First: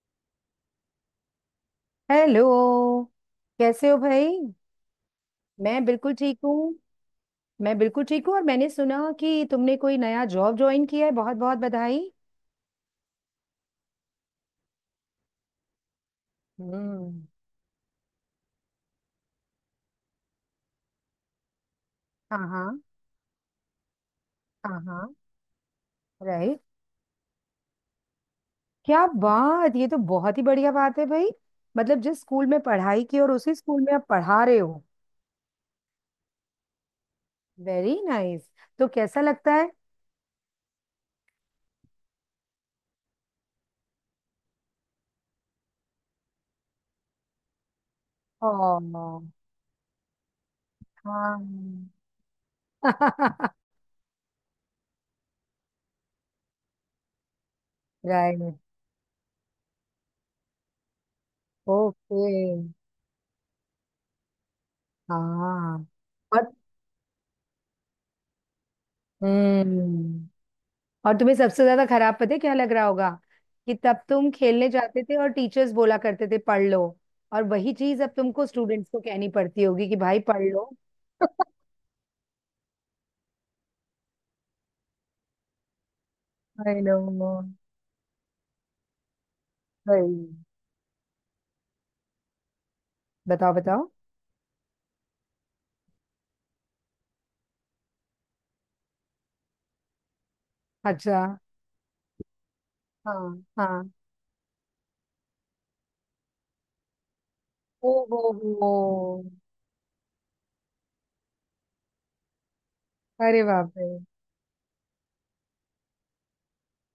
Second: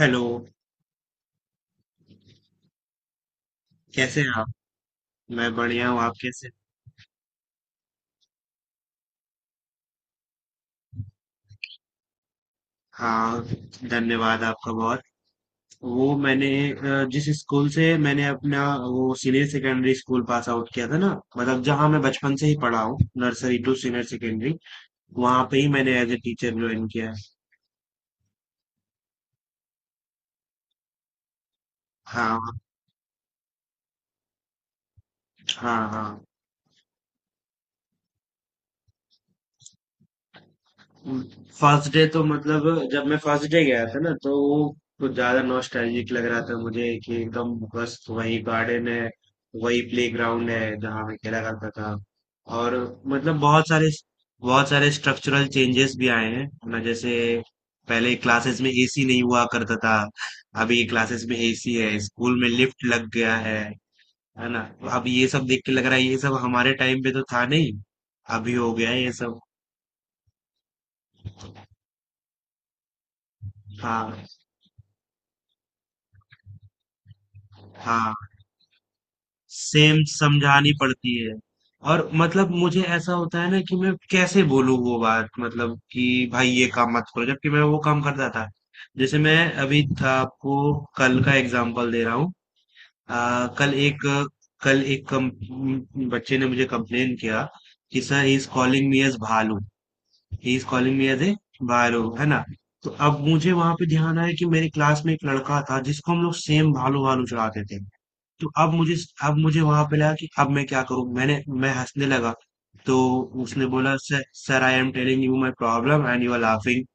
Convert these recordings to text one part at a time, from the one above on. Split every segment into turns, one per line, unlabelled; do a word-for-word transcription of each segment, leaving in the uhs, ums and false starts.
Hello.
Hello. कैसे हो
कैसे
भाई?
हैं आप? मैं
मैं
बढ़िया हूँ, आप
बिल्कुल ठीक
कैसे?
हूँ। मैं बिल्कुल ठीक हूँ, और मैंने सुना कि तुमने कोई नया जॉब ज्वाइन किया है। बहुत बहुत बधाई।
हाँ, धन्यवाद आपका बहुत। वो मैंने अ,
हम्म।
जिस स्कूल से मैंने अपना वो senior secondary school pass out किया था ना, मतलब जहाँ मैं बचपन
हाँ
से ही
हाँ।
पढ़ा हूँ, नर्सरी टू सीनियर सेकेंडरी,
हाँ हाँ।
वहाँ पे ही मैंने as a teacher
right.
Join किया है।
क्या बात, ये तो बहुत ही बढ़िया बात है भाई। मतलब जिस स्कूल
हाँ,
में पढ़ाई की और उसी स्कूल में आप पढ़ा रहे हो।
हाँ, हाँ।
Very nice nice। तो कैसा लगता है?
फर्स्ट डे तो मतलब, जब मैं फर्स्ट डे गया था ना, तो वो कुछ ज्यादा नॉस्टैल्जिक लग रहा था मुझे कि एकदम बस वही
ओ।
गार्डन है, वही प्लेग्राउंड है जहाँ मैं खेला करता
हाँ।
था। और मतलब बहुत सारे, बहुत सारे स्ट्रक्चरल चेंजेस भी आए हैं, है ना? जैसे पहले
राइट।
क्लासेस में एसी नहीं हुआ करता था, अभी क्लासेस में एसी है,
ओके।
स्कूल में लिफ्ट लग गया है। है ना, तो अब ये सब देख के लग
हाँ।
रहा है, ये सब
और-
हमारे टाइम पे तो था नहीं, अभी हो गया है ये सब।
हम्म। और तुम्हें सबसे ज्यादा खराब पता है क्या लग रहा होगा? कि तब
हाँ,
तुम खेलने जाते थे और टीचर्स बोला करते थे पढ़ लो। और वही चीज अब
हाँ,
तुमको स्टूडेंट्स को कहनी पड़ती होगी
सेम
कि भाई पढ़
समझानी
लो।
पड़ती है। और मतलब मुझे ऐसा होता है ना कि मैं कैसे बोलूँ वो बात, मतलब कि भाई ये
आई
काम
नो।
मत करो, जबकि मैं वो काम करता था। जैसे मैं अभी था,
सही।
आपको कल का एग्जांपल दे रहा हूँ। आ,
बताओ
कल
बताओ।
एक कल एक कम, बच्चे ने मुझे कंप्लेन किया कि sir, he is calling me as भालू। ही इज कॉलिंग मी
अच्छा।
एज ए भालू, है ना? तो अब
हाँ
मुझे वहां पे
हाँ।
ध्यान आया कि मेरी क्लास में एक लड़का था जिसको हम लोग सेम भालू भालू चढ़ाते थे।
ओ हो।
तो
हो।
अब मुझे, अब मुझे वहां पे लगा कि अब मैं क्या करूं, मैंने मैं हंसने लगा। तो
अरे
उसने
बाप रे।
बोला, sir sir, I am telling you my problem and you are laughing.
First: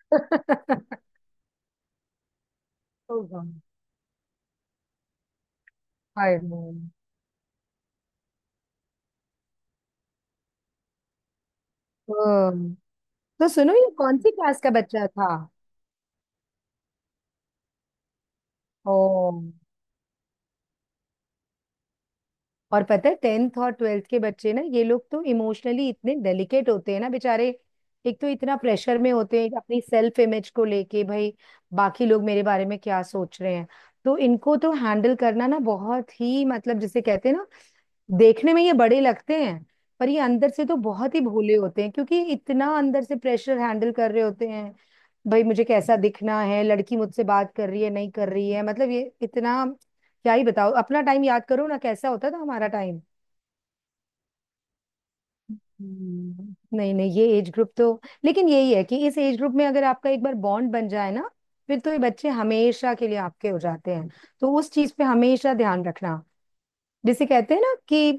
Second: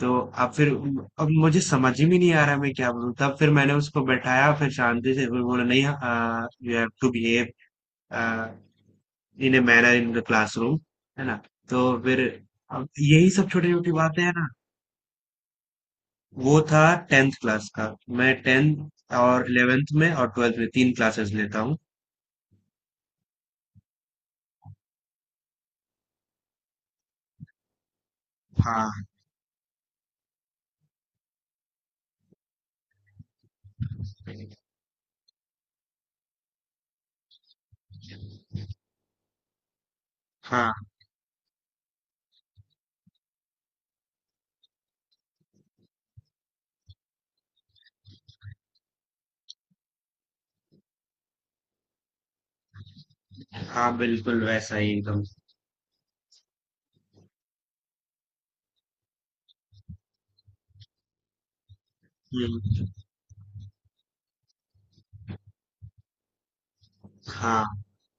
तो अब फिर, अब मुझे समझ ही में नहीं आ रहा मैं क्या बोलूं,
ओ
तब फिर
गॉड।
मैंने उसको बैठाया, फिर शांति से फिर बोला, नहीं,
I know.
You have to behave in a manner in the classroom, है ना? तो फिर
ओ,
अब यही सब
तो
छोटी
सुनो ये
छोटी
कौन
बातें
सी
हैं ना।
क्लास का बच्चा था?
वो था टेंथ क्लास का। मैं
ओ।
टेंथ और इलेवेंथ में और ट्वेल्थ में तीन क्लासेस लेता हूँ।
और पता है टेंथ और ट्वेल्थ के बच्चे ना, ये लोग तो इमोशनली इतने डेलिकेट होते हैं ना बेचारे। एक तो इतना प्रेशर
हाँ,
में होते हैं अपनी सेल्फ इमेज को लेके भाई, बाकी लोग मेरे बारे में क्या सोच रहे हैं। तो इनको तो हैंडल करना ना बहुत ही मतलब जिसे कहते हैं ना, देखने में ये बड़े लगते हैं पर ये अंदर से तो
हाँ,
बहुत ही भोले होते हैं, क्योंकि इतना अंदर से प्रेशर हैंडल कर रहे होते हैं। भाई मुझे कैसा दिखना है, लड़की मुझसे बात कर रही है नहीं कर रही है, मतलब ये इतना। क्या ही बताओ, अपना टाइम याद करो ना कैसा होता था हमारा टाइम।
हाँ, बिल्कुल वैसा ही एकदम।
हम्म। नहीं नहीं, ये एज ग्रुप तो लेकिन यही है कि इस एज ग्रुप में अगर आपका एक बार बॉन्ड बन जाए ना, फिर तो ये बच्चे
हुँ,
हमेशा के लिए आपके हो जाते हैं। तो उस चीज पे हमेशा ध्यान रखना। जिसे कहते हैं ना
हाँ।
कि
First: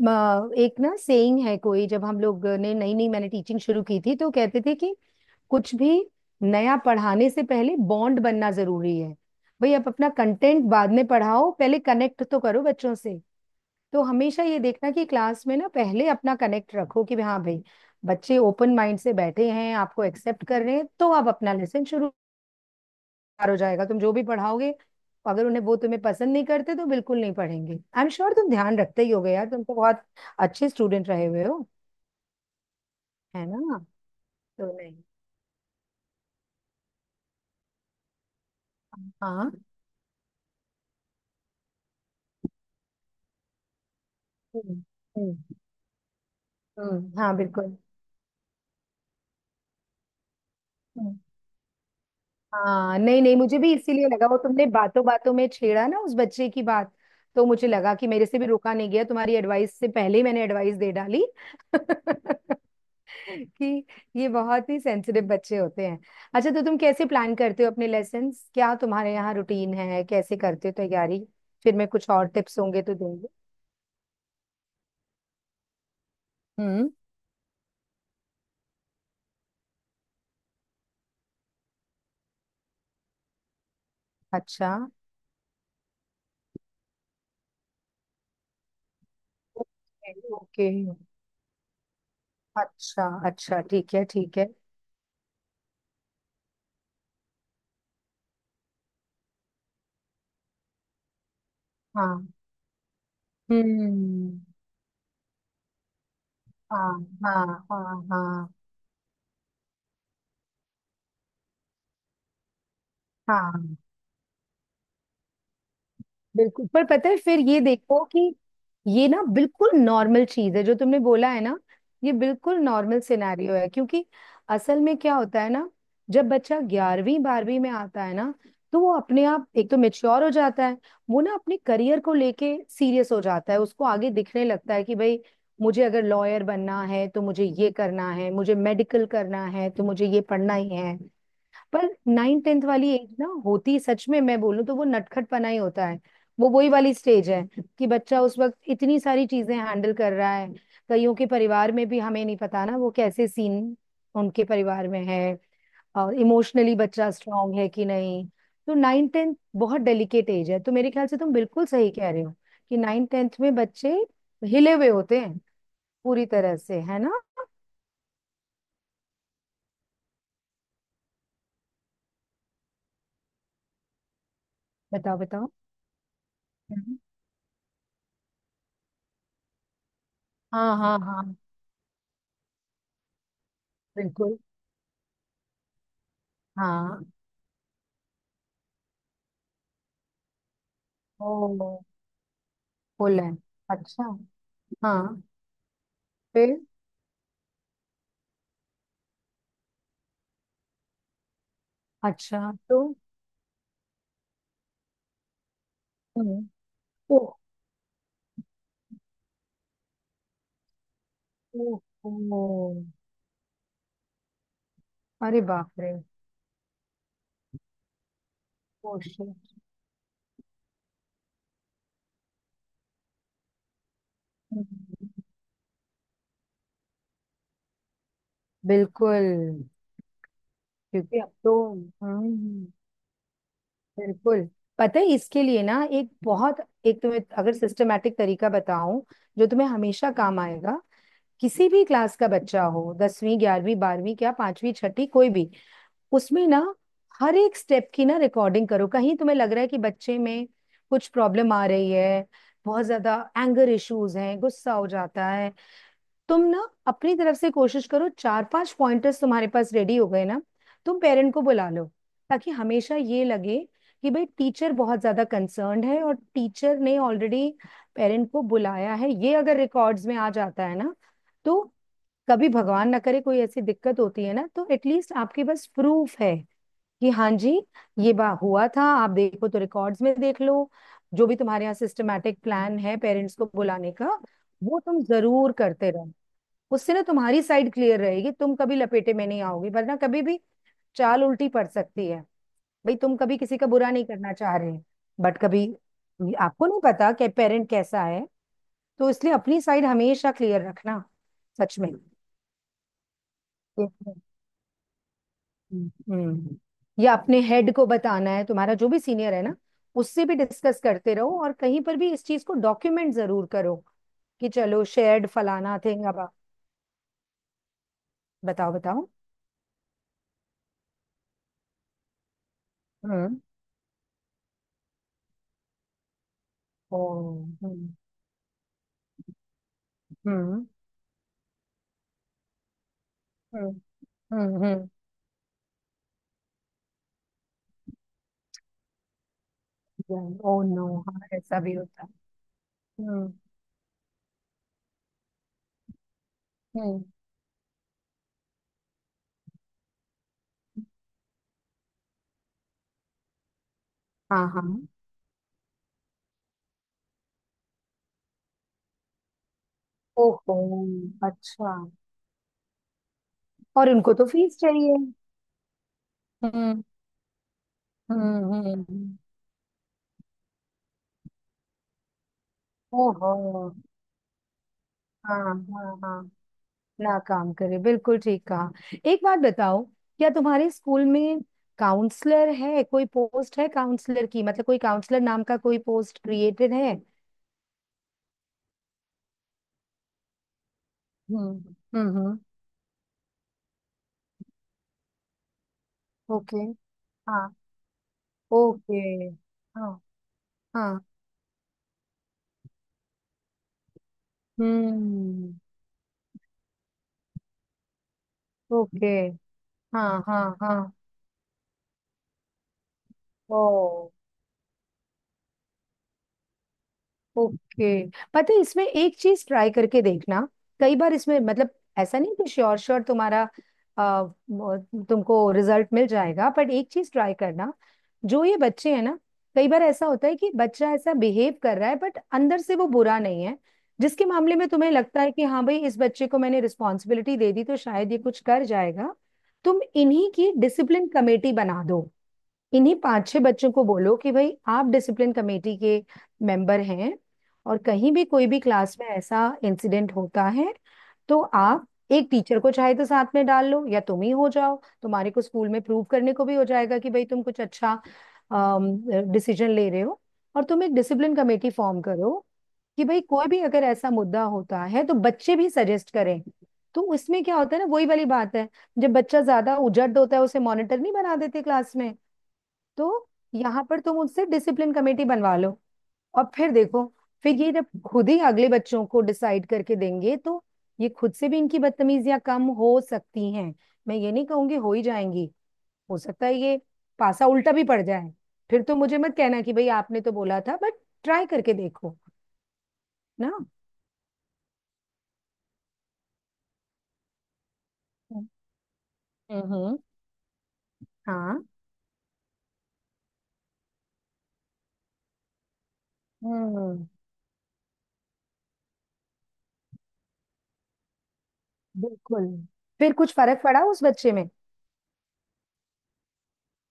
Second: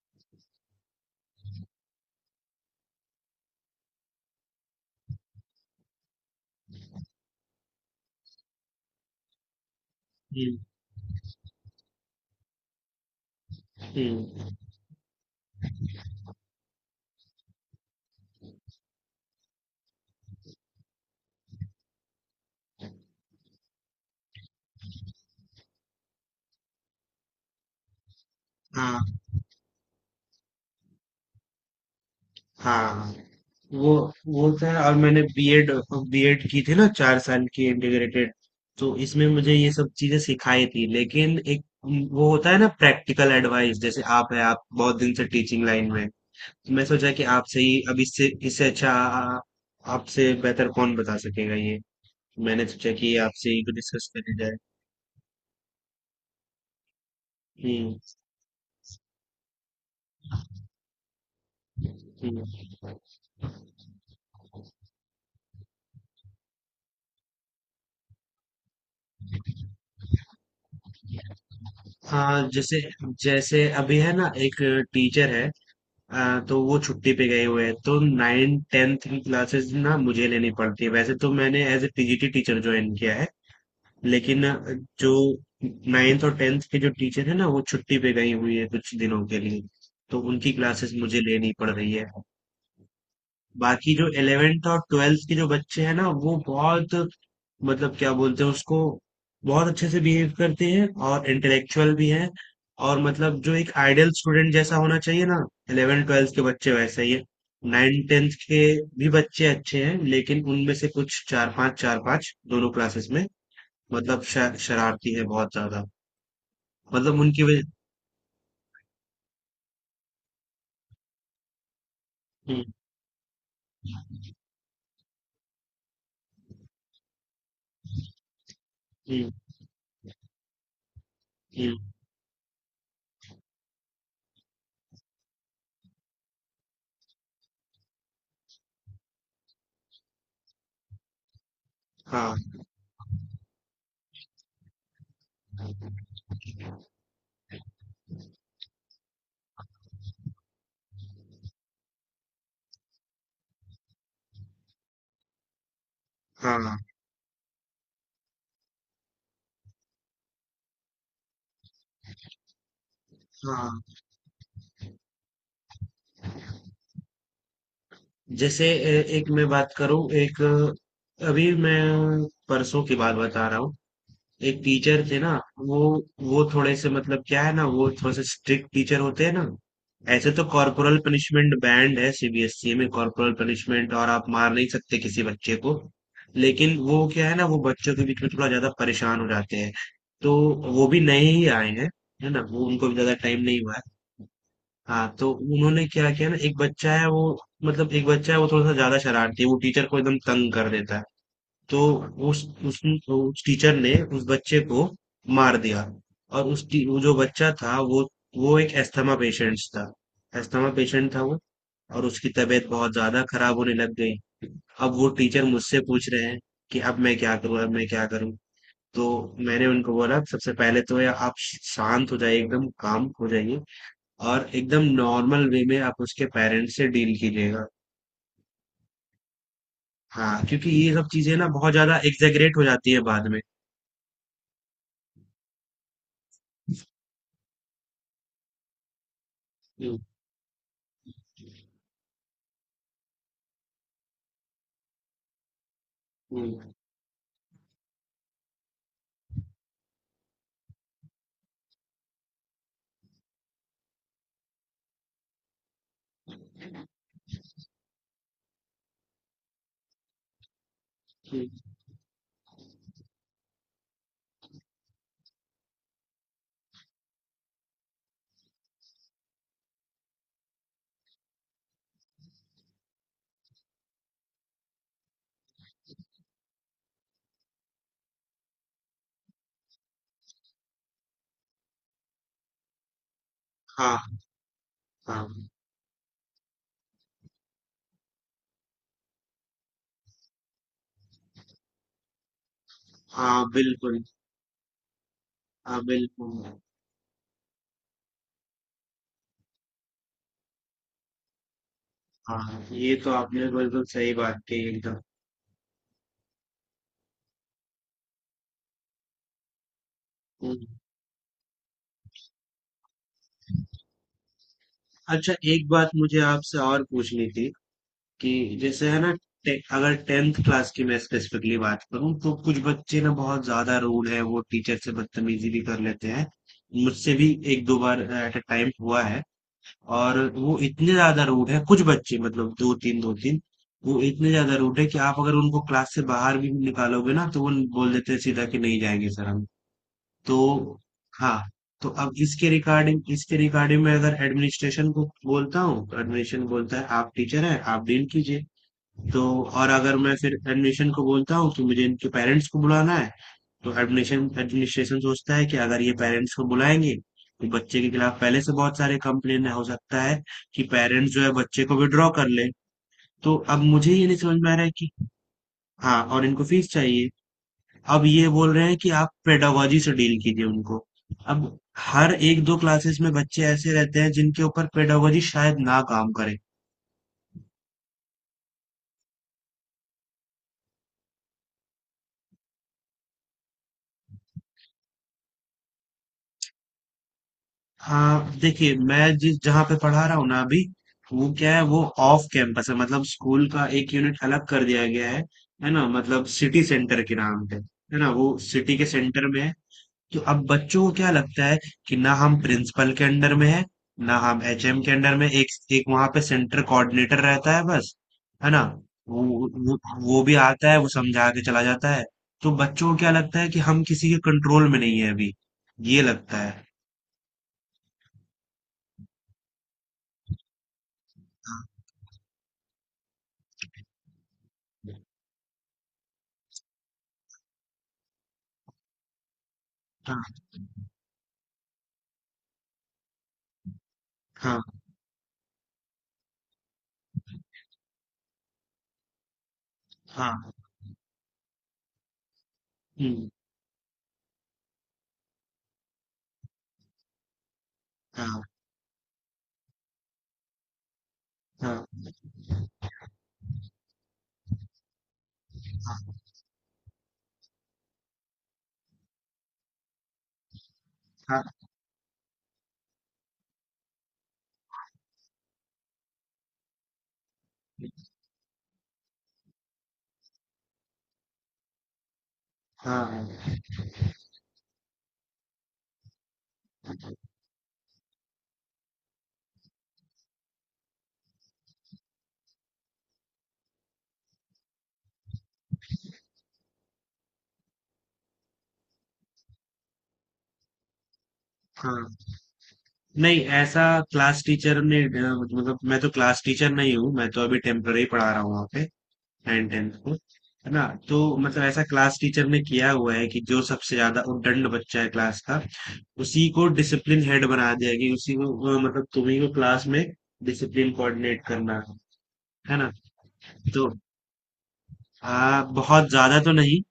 म, एक ना सेइंग है कोई, जब हम लोग ने नई नई मैंने टीचिंग शुरू की थी तो कहते थे कि कुछ भी नया पढ़ाने से पहले बॉन्ड बनना जरूरी है। भाई आप अपना
हुँ,
कंटेंट बाद में पढ़ाओ, पहले कनेक्ट तो करो बच्चों से। तो हमेशा
हुँ,
ये देखना कि क्लास में ना पहले अपना कनेक्ट रखो कि हाँ भाई, बच्चे ओपन माइंड से बैठे हैं, आपको एक्सेप्ट कर रहे हैं, तो आप अपना लेसन शुरू। बेकार हो जाएगा तुम जो भी पढ़ाओगे, अगर उन्हें वो तुम्हें पसंद नहीं करते तो बिल्कुल नहीं पढ़ेंगे। आई एम श्योर तुम ध्यान रखते ही
हाँ,
होगे यार, तुम तो बहुत अच्छे स्टूडेंट रहे हुए हो,
हाँ।
है ना?
वो वो था,
तो नहीं।
और मैंने बीएड, बीएड की थी ना, चार साल की इंटीग्रेटेड, तो इसमें
हाँ।
मुझे ये सब चीज़ें सिखाई थी। लेकिन एक उम, वो होता है ना, प्रैक्टिकल एडवाइस। जैसे आप हैं, आप
हम्म।
बहुत दिन से
हम्म।
टीचिंग लाइन में हैं। मैं सोचा
हम्म,
कि
हाँ
आपसे
बिल्कुल।
ही, अब इससे इससे अच्छा आ आपसे बेहतर कौन बता
हम्म।
सकेगा ये। मैंने सोचा
हाँ
कि
नहीं नहीं,
आपसे
मुझे
ही
भी
को
इसीलिए
डिस्कस
लगा,
करी
वो
जाए।
तुमने बातों बातों में छेड़ा ना उस बच्चे की बात, तो मुझे लगा
हुँ,
कि मेरे से भी रोका नहीं गया, तुम्हारी एडवाइस से पहले ही मैंने एडवाइस दे डाली।
हुँ।
कि ये बहुत ही सेंसिटिव बच्चे होते हैं। अच्छा तो तुम कैसे प्लान करते हो अपने लेसन्स? क्या तुम्हारे यहाँ रूटीन है? कैसे करते हो तैयारी? फिर मैं कुछ और
हाँ,
टिप्स
जैसे,
होंगे तो दूंगी।
जैसे अभी है ना एक टीचर है, अ, तो वो
हम्म।
छुट्टी पे गए हुए हैं, तो नाइन टेंथ की क्लासेस ना मुझे लेनी पड़ती है। वैसे तो मैंने as a PGT teacher join किया है, लेकिन
अच्छा।
अ, जो नाइन्थ और टेंथ के जो टीचर है ना, वो छुट्टी पे गई हुई है कुछ दिनों के लिए, तो उनकी
ओके।
क्लासेस मुझे लेनी पड़ रही है।
अच्छा अच्छा,
बाकी
ठीक है
जो
ठीक है।
इलेवेंथ और ट्वेल्थ के जो बच्चे हैं ना, वो बहुत, मतलब क्या बोलते हैं उसको, बहुत अच्छे से बिहेव करते हैं और इंटेलेक्चुअल भी
हाँ।
हैं। और मतलब जो एक आइडियल
हम्म।
स्टूडेंट जैसा होना चाहिए ना, इलेवन ट्वेल्थ के बच्चे
हाँ
वैसे ही है।
हाँ हाँ।
नाइन टेंथ
हाँ।
के भी बच्चे अच्छे हैं, लेकिन उनमें से कुछ चार पांच, चार पांच दोनों क्लासेस में,
हाँ
मतलब शर, शरारती है बहुत ज्यादा।
बिल्कुल, पर पता है
मतलब
फिर
उनकी
ये
वजह,
देखो कि ये ना बिल्कुल नॉर्मल चीज है जो तुमने बोला है ना, ये बिल्कुल
हम्म,
नॉर्मल सिनेरियो है। क्योंकि असल में क्या होता है ना, जब बच्चा ग्यारहवीं बारहवीं में आता है ना, तो वो अपने
हम्म,
आप एक तो मेच्योर हो जाता है। वो ना अपने
हम्म,
करियर को लेके सीरियस हो जाता है, उसको आगे दिखने लगता है कि भाई मुझे अगर लॉयर बनना है तो मुझे ये करना है, मुझे मेडिकल करना है तो मुझे ये पढ़ना ही है। पर
हाँ,
नाइन टेंथ वाली एज ना, होती सच में मैं बोलूं तो वो नटखटपना ही होता है। वो वही वाली स्टेज है कि बच्चा उस वक्त इतनी सारी चीजें हैंडल कर रहा है। कईयों के परिवार में भी हमें नहीं पता ना वो कैसे सीन उनके परिवार में है, और इमोशनली
हाँ,
बच्चा स्ट्रांग है कि नहीं। तो नाइन टेंथ बहुत डेलिकेट एज है, तो मेरे ख्याल से तुम बिल्कुल सही कह रहे हो कि नाइन टेंथ में
हाँ।
बच्चे हिले हुए होते हैं पूरी तरह से, है ना?
जैसे ए- एक मैं बात करूं, एक, अभी मैं परसों की बात बता रहा हूँ। एक टीचर
बताओ
थे ना,
बताओ।
वो वो थोड़े से,
हम्म।
मतलब क्या है ना, वो थोड़े से स्ट्रिक्ट टीचर होते हैं ना। ऐसे तो
हाँ हाँ
कॉर्पोरल
हाँ।
पनिशमेंट बैंड है सीबीएसई में, कॉर्पोरल पनिशमेंट, और आप
बिल्कुल।
मार नहीं सकते किसी बच्चे को। लेकिन
हाँ।
वो क्या है ना, वो बच्चों के बीच में थोड़ा ज्यादा परेशान हो जाते हैं। तो वो भी नए
ओ।
ही आए हैं, है ना, वो उनको भी ज्यादा
पुल है।
टाइम नहीं हुआ है।
अच्छा।
हाँ,
हाँ।
तो उन्होंने क्या किया ना, एक
फिर।
बच्चा है वो, मतलब एक बच्चा है वो थोड़ा सा ज्यादा शरारती है, वो टीचर को एकदम तंग कर देता है। तो उस
अच्छा
उस
तो।
उस टीचर ने उस बच्चे को मार दिया।
हम्म।
और उस टी- वो जो
ओह।
बच्चा था वो वो एक अस्थमा पेशेंट था, अस्थमा पेशेंट था वो।
ओह।
और उसकी तबीयत
ओह,
बहुत ज्यादा खराब होने लग गई। अब वो
अरे
टीचर
बाप
मुझसे
रे।
पूछ रहे हैं कि अब मैं क्या करूं, अब मैं क्या करूं।
ओह
तो
शिट।
मैंने उनको बोला, सबसे पहले तो या आप शांत हो जाइए, एकदम काम हो जाइए, और एकदम
हम्म,
नॉर्मल वे में आप उसके पेरेंट्स से डील कीजिएगा।
बिल्कुल।
हाँ, क्योंकि ये सब
क्योंकि अब
चीजें ना
तो।
बहुत ज्यादा एग्जेगरेट हो
हम्म।
जाती है बाद में।
बिल्कुल। पता है, इसके लिए ना एक बहुत, एक तुम्हें अगर सिस्टमेटिक तरीका बताऊं जो तुम्हें
हम्म,
हमेशा काम आएगा। किसी भी क्लास का बच्चा हो, दसवीं ग्यारहवीं बारहवीं, क्या पांचवी छठी, कोई भी, उसमें ना हर एक स्टेप की ना रिकॉर्डिंग करो। कहीं तुम्हें लग रहा है कि बच्चे में कुछ प्रॉब्लम आ रही है, बहुत ज्यादा एंगर इश्यूज हैं, गुस्सा हो जाता है, तुम ना अपनी तरफ से कोशिश करो, चार पांच पॉइंटर्स तुम्हारे पास रेडी हो गए ना, तुम पेरेंट को
हम्म,
बुला लो। ताकि हमेशा ये लगे कि भाई टीचर बहुत ज्यादा कंसर्न्ड है, और टीचर ने ऑलरेडी पेरेंट को बुलाया है। ये अगर रिकॉर्ड्स में आ जाता है ना, तो कभी भगवान ना करे कोई ऐसी दिक्कत होती है ना, तो एटलीस्ट आपके पास प्रूफ है कि हाँ जी, ये बा हुआ था, आप देखो तो रिकॉर्ड्स में देख लो। जो भी तुम्हारे यहाँ सिस्टमेटिक प्लान है पेरेंट्स को बुलाने का,
हाँ,
वो तुम
हाँ,
जरूर करते रहो। उससे ना तुम्हारी साइड क्लियर रहेगी, तुम कभी लपेटे में नहीं आओगे। वरना कभी भी चाल उल्टी पड़ सकती है। भाई तुम कभी
हाँ,
किसी का बुरा
बिल्कुल।
नहीं करना चाह रहे, बट कभी
हाँ, बिल्कुल।
आपको नहीं पता कि पेरेंट कैसा है। तो इसलिए अपनी साइड हमेशा क्लियर रखना सच
हाँ, ये तो आपने बिल्कुल
में।
सही बात कही एकदम।
हम्म। या अपने हेड को बताना है, तुम्हारा जो भी सीनियर है ना, उससे भी
हम्म।
डिस्कस करते रहो, और कहीं पर भी इस चीज को डॉक्यूमेंट जरूर करो कि चलो शेयर्ड
अच्छा, एक
फलाना
बात
थिंग। अब
मुझे
आप
आपसे और पूछनी थी कि
बताओ
जैसे है
बताओ।
ना, टे, अगर टेंथ क्लास की मैं स्पेसिफिकली बात करूँ, तो कुछ बच्चे ना
हम्म।
बहुत ज्यादा रूड है, वो टीचर से बदतमीजी भी कर लेते हैं,
ओ।
मुझसे भी एक दो
हम्म।
बार एट अ टाइम हुआ है। और वो
हम्म।
इतने ज्यादा रूड है कुछ बच्चे, मतलब दो तीन, दो तीन।
हम्म।
वो इतने ज्यादा रूड है
हम्म।
कि आप अगर उनको क्लास से बाहर भी निकालोगे ना, तो वो बोल देते हैं सीधा कि नहीं जाएंगे सर हम।
हम्म
तो
ओ नो, हाँ
हाँ,
ऐसा भी
तो
होता
अब इसके
है।
रिगार्डिंग,
हम्म।
इसके रिगार्डिंग मैं अगर एडमिनिस्ट्रेशन को बोलता हूँ, तो एडमिनिस्ट्रेशन बोलता है
हम्म।
आप टीचर हैं, आप डील कीजिए। तो, और अगर मैं फिर एडमिशन को बोलता हूँ कि मुझे इनके पेरेंट्स को बुलाना है, तो एडमिशन
हाँ हाँ।
एडमिनिस्ट्रेशन सोचता है कि अगर ये पेरेंट्स को बुलाएंगे तो बच्चे के खिलाफ पहले से बहुत सारे कंप्लेन हो सकता है
ओहो।
कि पेरेंट्स जो है बच्चे
अच्छा।
को विड्रॉ कर ले। तो अब
और
मुझे ये
उनको
नहीं
तो
समझ में आ
फीस
रहा है कि,
चाहिए।
हाँ, और इनको फीस
हम्म।
चाहिए। अब ये
हम्म।
बोल रहे हैं कि आप
हम्म।
पेडागोजी से डील कीजिए उनको। अब हर एक दो क्लासेस में
ओहो।
बच्चे ऐसे रहते हैं जिनके ऊपर पेडागोजी
हाँ
शायद ना
हाँ
काम
हाँ,
करे।
ना काम करे, बिल्कुल ठीक कहा। एक बात बताओ, क्या तुम्हारे स्कूल में काउंसलर है, कोई पोस्ट है काउंसलर की? मतलब कोई काउंसलर नाम का कोई पोस्ट क्रिएटेड है?
हाँ, देखिए मैं जिस जहाँ पे पढ़ा रहा हूँ ना अभी, वो क्या है,
हम्म।
वो ऑफ
हम्म।
कैंपस है। मतलब स्कूल का एक यूनिट अलग कर दिया गया है है ना, मतलब
ओके।
सिटी सेंटर के नाम
हाँ।
पे है ना, वो सिटी के
ओके।
सेंटर में है।
हाँ।
तो अब बच्चों को
हाँ।
क्या लगता है कि ना हम प्रिंसिपल के अंडर में है, ना हम एचएम के अंडर में। एक
हम्म।
एक वहां पे सेंटर कोऑर्डिनेटर रहता है बस, है ना।
ओके।
वो वो
हाँ
वो भी
हाँ
आता है, वो
हाँ।
समझा के चला जाता है। तो बच्चों को क्या लगता है कि हम
ओ।
किसी के कंट्रोल में नहीं है अभी, ये लगता है।
ओके, पता है इसमें एक चीज ट्राई करके देखना। कई बार इसमें मतलब, ऐसा नहीं कि श्योर श्योर तुम्हारा आ, म- तुमको रिजल्ट मिल जाएगा, बट एक चीज ट्राई करना। जो ये बच्चे हैं ना, कई बार ऐसा
हाँ,
होता है कि बच्चा ऐसा बिहेव कर रहा है बट अंदर से वो बुरा नहीं है, जिसके मामले में
हाँ,
तुम्हें लगता है कि हाँ भाई इस बच्चे को मैंने रिस्पॉन्सिबिलिटी दे दी तो शायद ये कुछ कर जाएगा, तुम इन्हीं
हाँ,
की डिसिप्लिन कमेटी बना दो। इन्हीं पांच
हुँ,
छह बच्चों को बोलो कि भाई आप डिसिप्लिन कमेटी के मेंबर हैं, और कहीं भी
हाँ,
कोई भी क्लास में ऐसा इंसिडेंट होता है तो
हाँ,
आप, एक टीचर को चाहे तो साथ में डाल लो या तुम ही हो जाओ। तुम्हारे को स्कूल में प्रूव करने को भी हो जाएगा कि भाई तुम कुछ अच्छा डिसीजन ले रहे हो। और तुम एक डिसिप्लिन
हाँ,
कमेटी फॉर्म करो कि भाई कोई भी अगर ऐसा मुद्दा होता है तो बच्चे भी सजेस्ट करें। तो उसमें क्या होता है ना, वही वाली बात है, जब बच्चा ज्यादा उजड़ होता है उसे मॉनिटर नहीं बना देते क्लास में? तो
हाँ,
यहाँ पर तुम उससे डिसिप्लिन कमेटी बनवा लो। और फिर देखो, फिर ये जब खुद ही अगले बच्चों को डिसाइड करके देंगे, तो ये खुद से भी इनकी बदतमीजियां कम हो सकती हैं। मैं ये नहीं कहूंगी हो ही जाएंगी, हो सकता है ये पासा उल्टा भी पड़ जाए। फिर तो मुझे मत कहना कि भाई आपने तो बोला था, बट ट्राई करके
हाँ।
देखो।
नहीं,
ना।
ऐसा क्लास टीचर ने अ, मतलब, मैं तो क्लास टीचर नहीं हूँ, मैं तो अभी टेम्पररी पढ़ा रहा हूँ वहाँ पे नाइन टेंथ
हम्म।
को, है ना? तो
हाँ।
मतलब ऐसा क्लास टीचर ने किया हुआ है कि जो सबसे ज्यादा उद्दंड बच्चा है क्लास का, उसी को
हम्म।
डिसिप्लिन हेड बना दिया कि उसी को, अ, मतलब तुम्ही को क्लास में डिसिप्लिन कोऑर्डिनेट करना है
बिल्कुल।
है ना।
फिर कुछ फर्क पड़ा
तो
उस बच्चे में?
हाँ, बहुत ज्यादा तो नहीं।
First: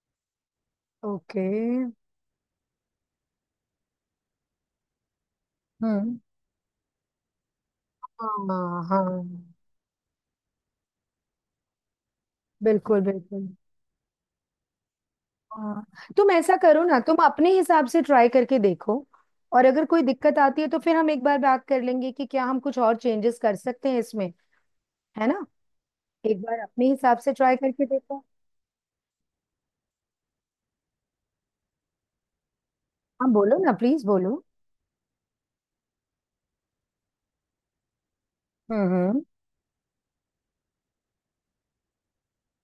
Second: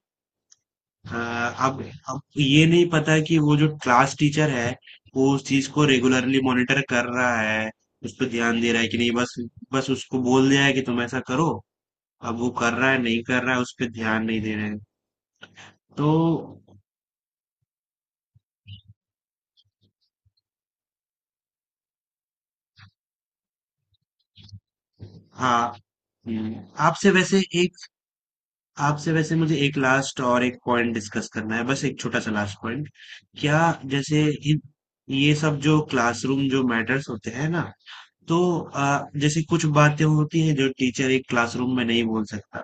अ,
ओके।
अब अब ये नहीं पता कि वो जो क्लास टीचर है, वो उस चीज को
हम्म।
रेगुलरली मॉनिटर कर रहा है, उस पर ध्यान दे रहा
हाँ
है कि
हाँ।
नहीं। बस बस उसको बोल दिया है कि तुम ऐसा करो, अब वो कर रहा है
बिल्कुल
नहीं कर
बिल्कुल।
रहा है उस पर ध्यान नहीं दे रहे हैं।
हाँ,
तो
तुम ऐसा करो ना, तुम अपने हिसाब से ट्राई करके देखो। और अगर कोई दिक्कत आती है तो फिर हम एक बार बात कर लेंगे कि क्या हम कुछ और चेंजेस कर सकते हैं इसमें, है ना?
हाँ,
एक
हम्म।
बार अपने
आपसे
हिसाब से
वैसे
ट्राई
एक
करके देखो।
आपसे वैसे मुझे एक लास्ट और एक पॉइंट डिस्कस करना है, बस एक छोटा सा लास्ट पॉइंट।
हाँ
क्या,
बोलो ना, प्लीज
जैसे,
बोलो।
इन- ये सब जो क्लासरूम जो मैटर्स होते हैं ना, तो
हम्म
अ,
हम्म।
जैसे कुछ बातें होती हैं जो टीचर एक क्लासरूम में नहीं बोल सकता।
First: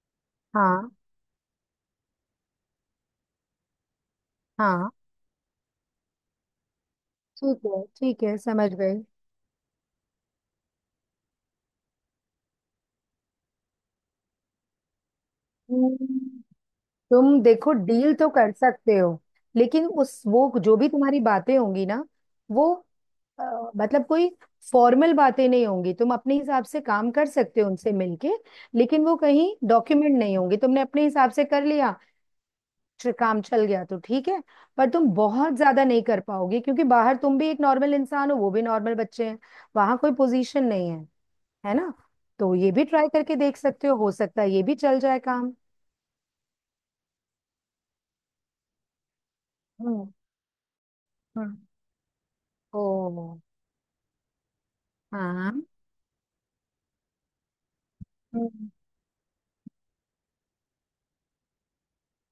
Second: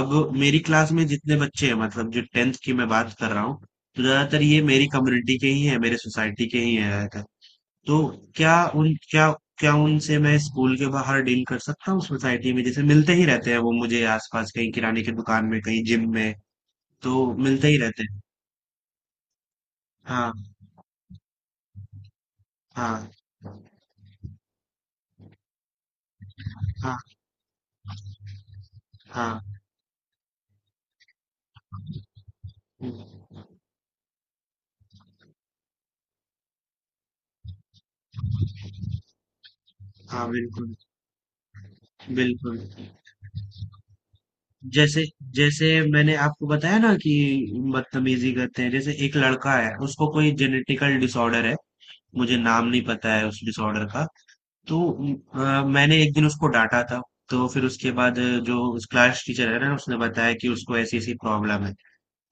अब मेरी
हाँ।
क्लास में जितने बच्चे हैं, मतलब जो टेंथ की मैं बात कर रहा हूँ, तो ज्यादातर ये मेरी
हाँ
कम्युनिटी के ही हैं, मेरे सोसाइटी के ही हैं ज्यादातर।
ठीक है
तो
ठीक है,
क्या
समझ
उन
गए।
क्या क्या उनसे मैं स्कूल के बाहर डील कर सकता हूँ? सोसाइटी में जैसे मिलते ही रहते हैं, वो मुझे आसपास कहीं किराने की दुकान में, कहीं जिम में,
हम्म,
तो
तुम
मिलते
देखो
ही रहते
डील
हैं।
तो कर सकते हो, लेकिन उस वो
हाँ,
जो भी तुम्हारी बातें होंगी ना वो
हाँ,
अ, मतलब कोई फॉर्मल बातें नहीं होंगी, तुम अपने हिसाब से
हाँ,
काम कर सकते हो उनसे मिलके। लेकिन वो
हाँ,
कहीं डॉक्यूमेंट नहीं होंगी, तुमने अपने हिसाब से कर लिया, च- काम चल गया तो ठीक है। पर तुम बहुत ज्यादा नहीं कर पाओगे, क्योंकि बाहर तुम भी एक नॉर्मल इंसान हो, वो भी नॉर्मल बच्चे हैं, वहां कोई
हाँ,
पोजीशन
बिल्कुल,
नहीं है, है ना? तो
बिल्कुल।
ये भी ट्राई करके देख सकते हो हो सकता है ये भी चल
जैसे
जाए काम।
जैसे मैंने आपको बताया ना कि बदतमीजी करते हैं, जैसे एक लड़का है, उसको
हम्म।
कोई जेनेटिकल डिसऑर्डर है,
हम्म।
मुझे नाम नहीं
ओ।
पता है उस डिसऑर्डर का। तो
हाँ।
अ, मैंने एक दिन उसको डांटा था, तो फिर उसके बाद जो
हम्म।
उस क्लास टीचर है ना, उसने बताया कि उसको ऐसी ऐसी प्रॉब्लम है।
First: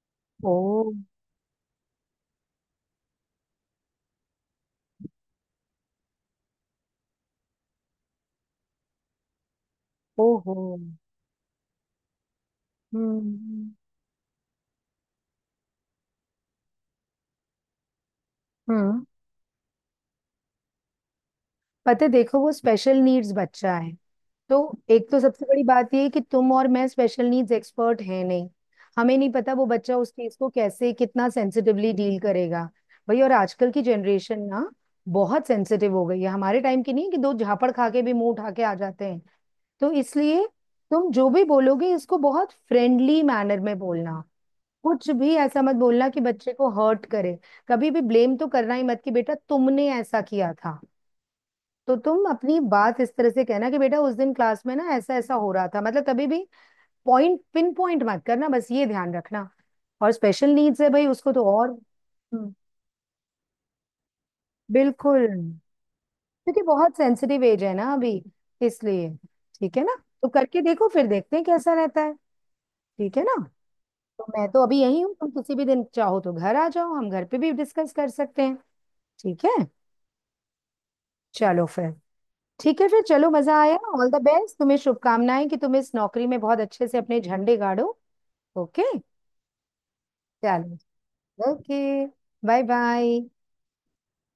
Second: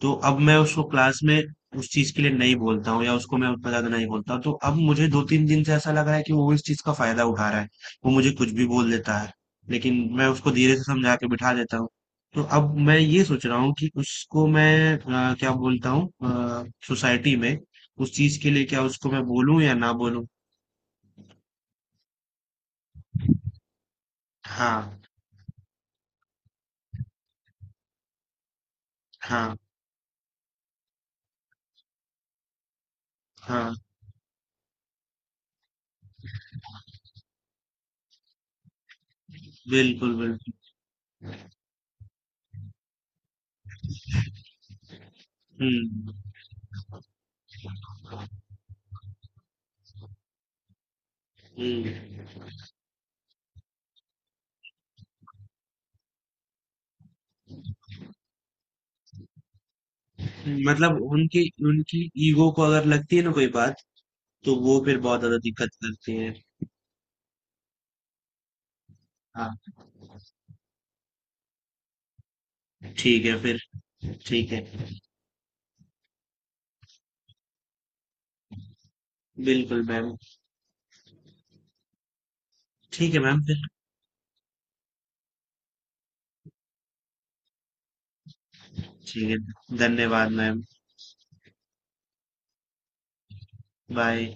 तो अब मैं
ओ।
उसको क्लास में उस चीज के लिए नहीं बोलता हूँ, या उसको मैं उतना ज्यादा नहीं बोलता हूँ। तो अब मुझे दो तीन दिन से ऐसा लग रहा है कि वो इस चीज का फायदा उठा रहा है, वो मुझे कुछ भी बोल देता है, लेकिन मैं उसको
ओहो।
धीरे से समझा के बिठा देता हूँ। तो अब मैं ये सोच रहा
हम्म।
हूँ कि उसको मैं अ, क्या बोलता हूँ सोसाइटी में उस चीज के लिए, क्या
हम्म।
उसको मैं बोलूँ या ना बोलूँ।
पता है देखो, वो स्पेशल नीड्स बच्चा है। तो
हाँ,
एक तो सबसे बड़ी बात ये है कि तुम और मैं स्पेशल नीड्स एक्सपर्ट हैं नहीं, हमें नहीं पता
हाँ,
वो बच्चा उस चीज को कैसे कितना सेंसिटिवली डील करेगा। भाई और आजकल
हाँ,
की जनरेशन ना बहुत सेंसिटिव हो गई है, हमारे टाइम की नहीं है कि दो झापड़ खा के भी मुंह उठा के आ जाते हैं। तो
बिल्कुल,
इसलिए
बिल्कुल,
तुम जो भी बोलोगे इसको बहुत फ्रेंडली मैनर में बोलना। कुछ भी ऐसा मत बोलना
हम्म,
कि बच्चे को हर्ट करे। कभी भी ब्लेम तो करना ही मत कि बेटा तुमने ऐसा किया था। तो तुम
हम्म।
अपनी बात इस तरह से कहना कि बेटा उस दिन क्लास में ना ऐसा ऐसा हो रहा था, मतलब कभी भी पॉइंट पिन पॉइंट मत करना, बस ये ध्यान रखना। और स्पेशल नीड्स है
मतलब
भाई, उसको
उनकी
तो और।
उनकी ईगो
हम्म,
को अगर लगती है ना कोई बात, तो वो फिर बहुत
बिल्कुल,
ज़्यादा दिक्कत करती है।
क्योंकि बहुत सेंसिटिव एज है ना अभी, इसलिए,
हाँ,
ठीक है ना? तो करके देखो, फिर देखते हैं कैसा रहता है। ठीक है
ठीक
ना?
है फिर।
तो मैं
ठीक
तो
है।
अभी यही हूँ, तुम किसी भी दिन चाहो तो घर आ जाओ, हम घर पे भी डिस्कस कर सकते हैं। ठीक है।
बिल्कुल मैम।
चलो फिर, ठीक है फिर,
ठीक है
चलो
मैम
मजा
फिर।
आया। ऑल द बेस्ट, तुम्हें शुभकामनाएं कि तुम इस नौकरी में बहुत अच्छे से अपने झंडे गाड़ो। ओके।
ठीक है, धन्यवाद मैम।
चलो। ओके। Bye bye.
बाय।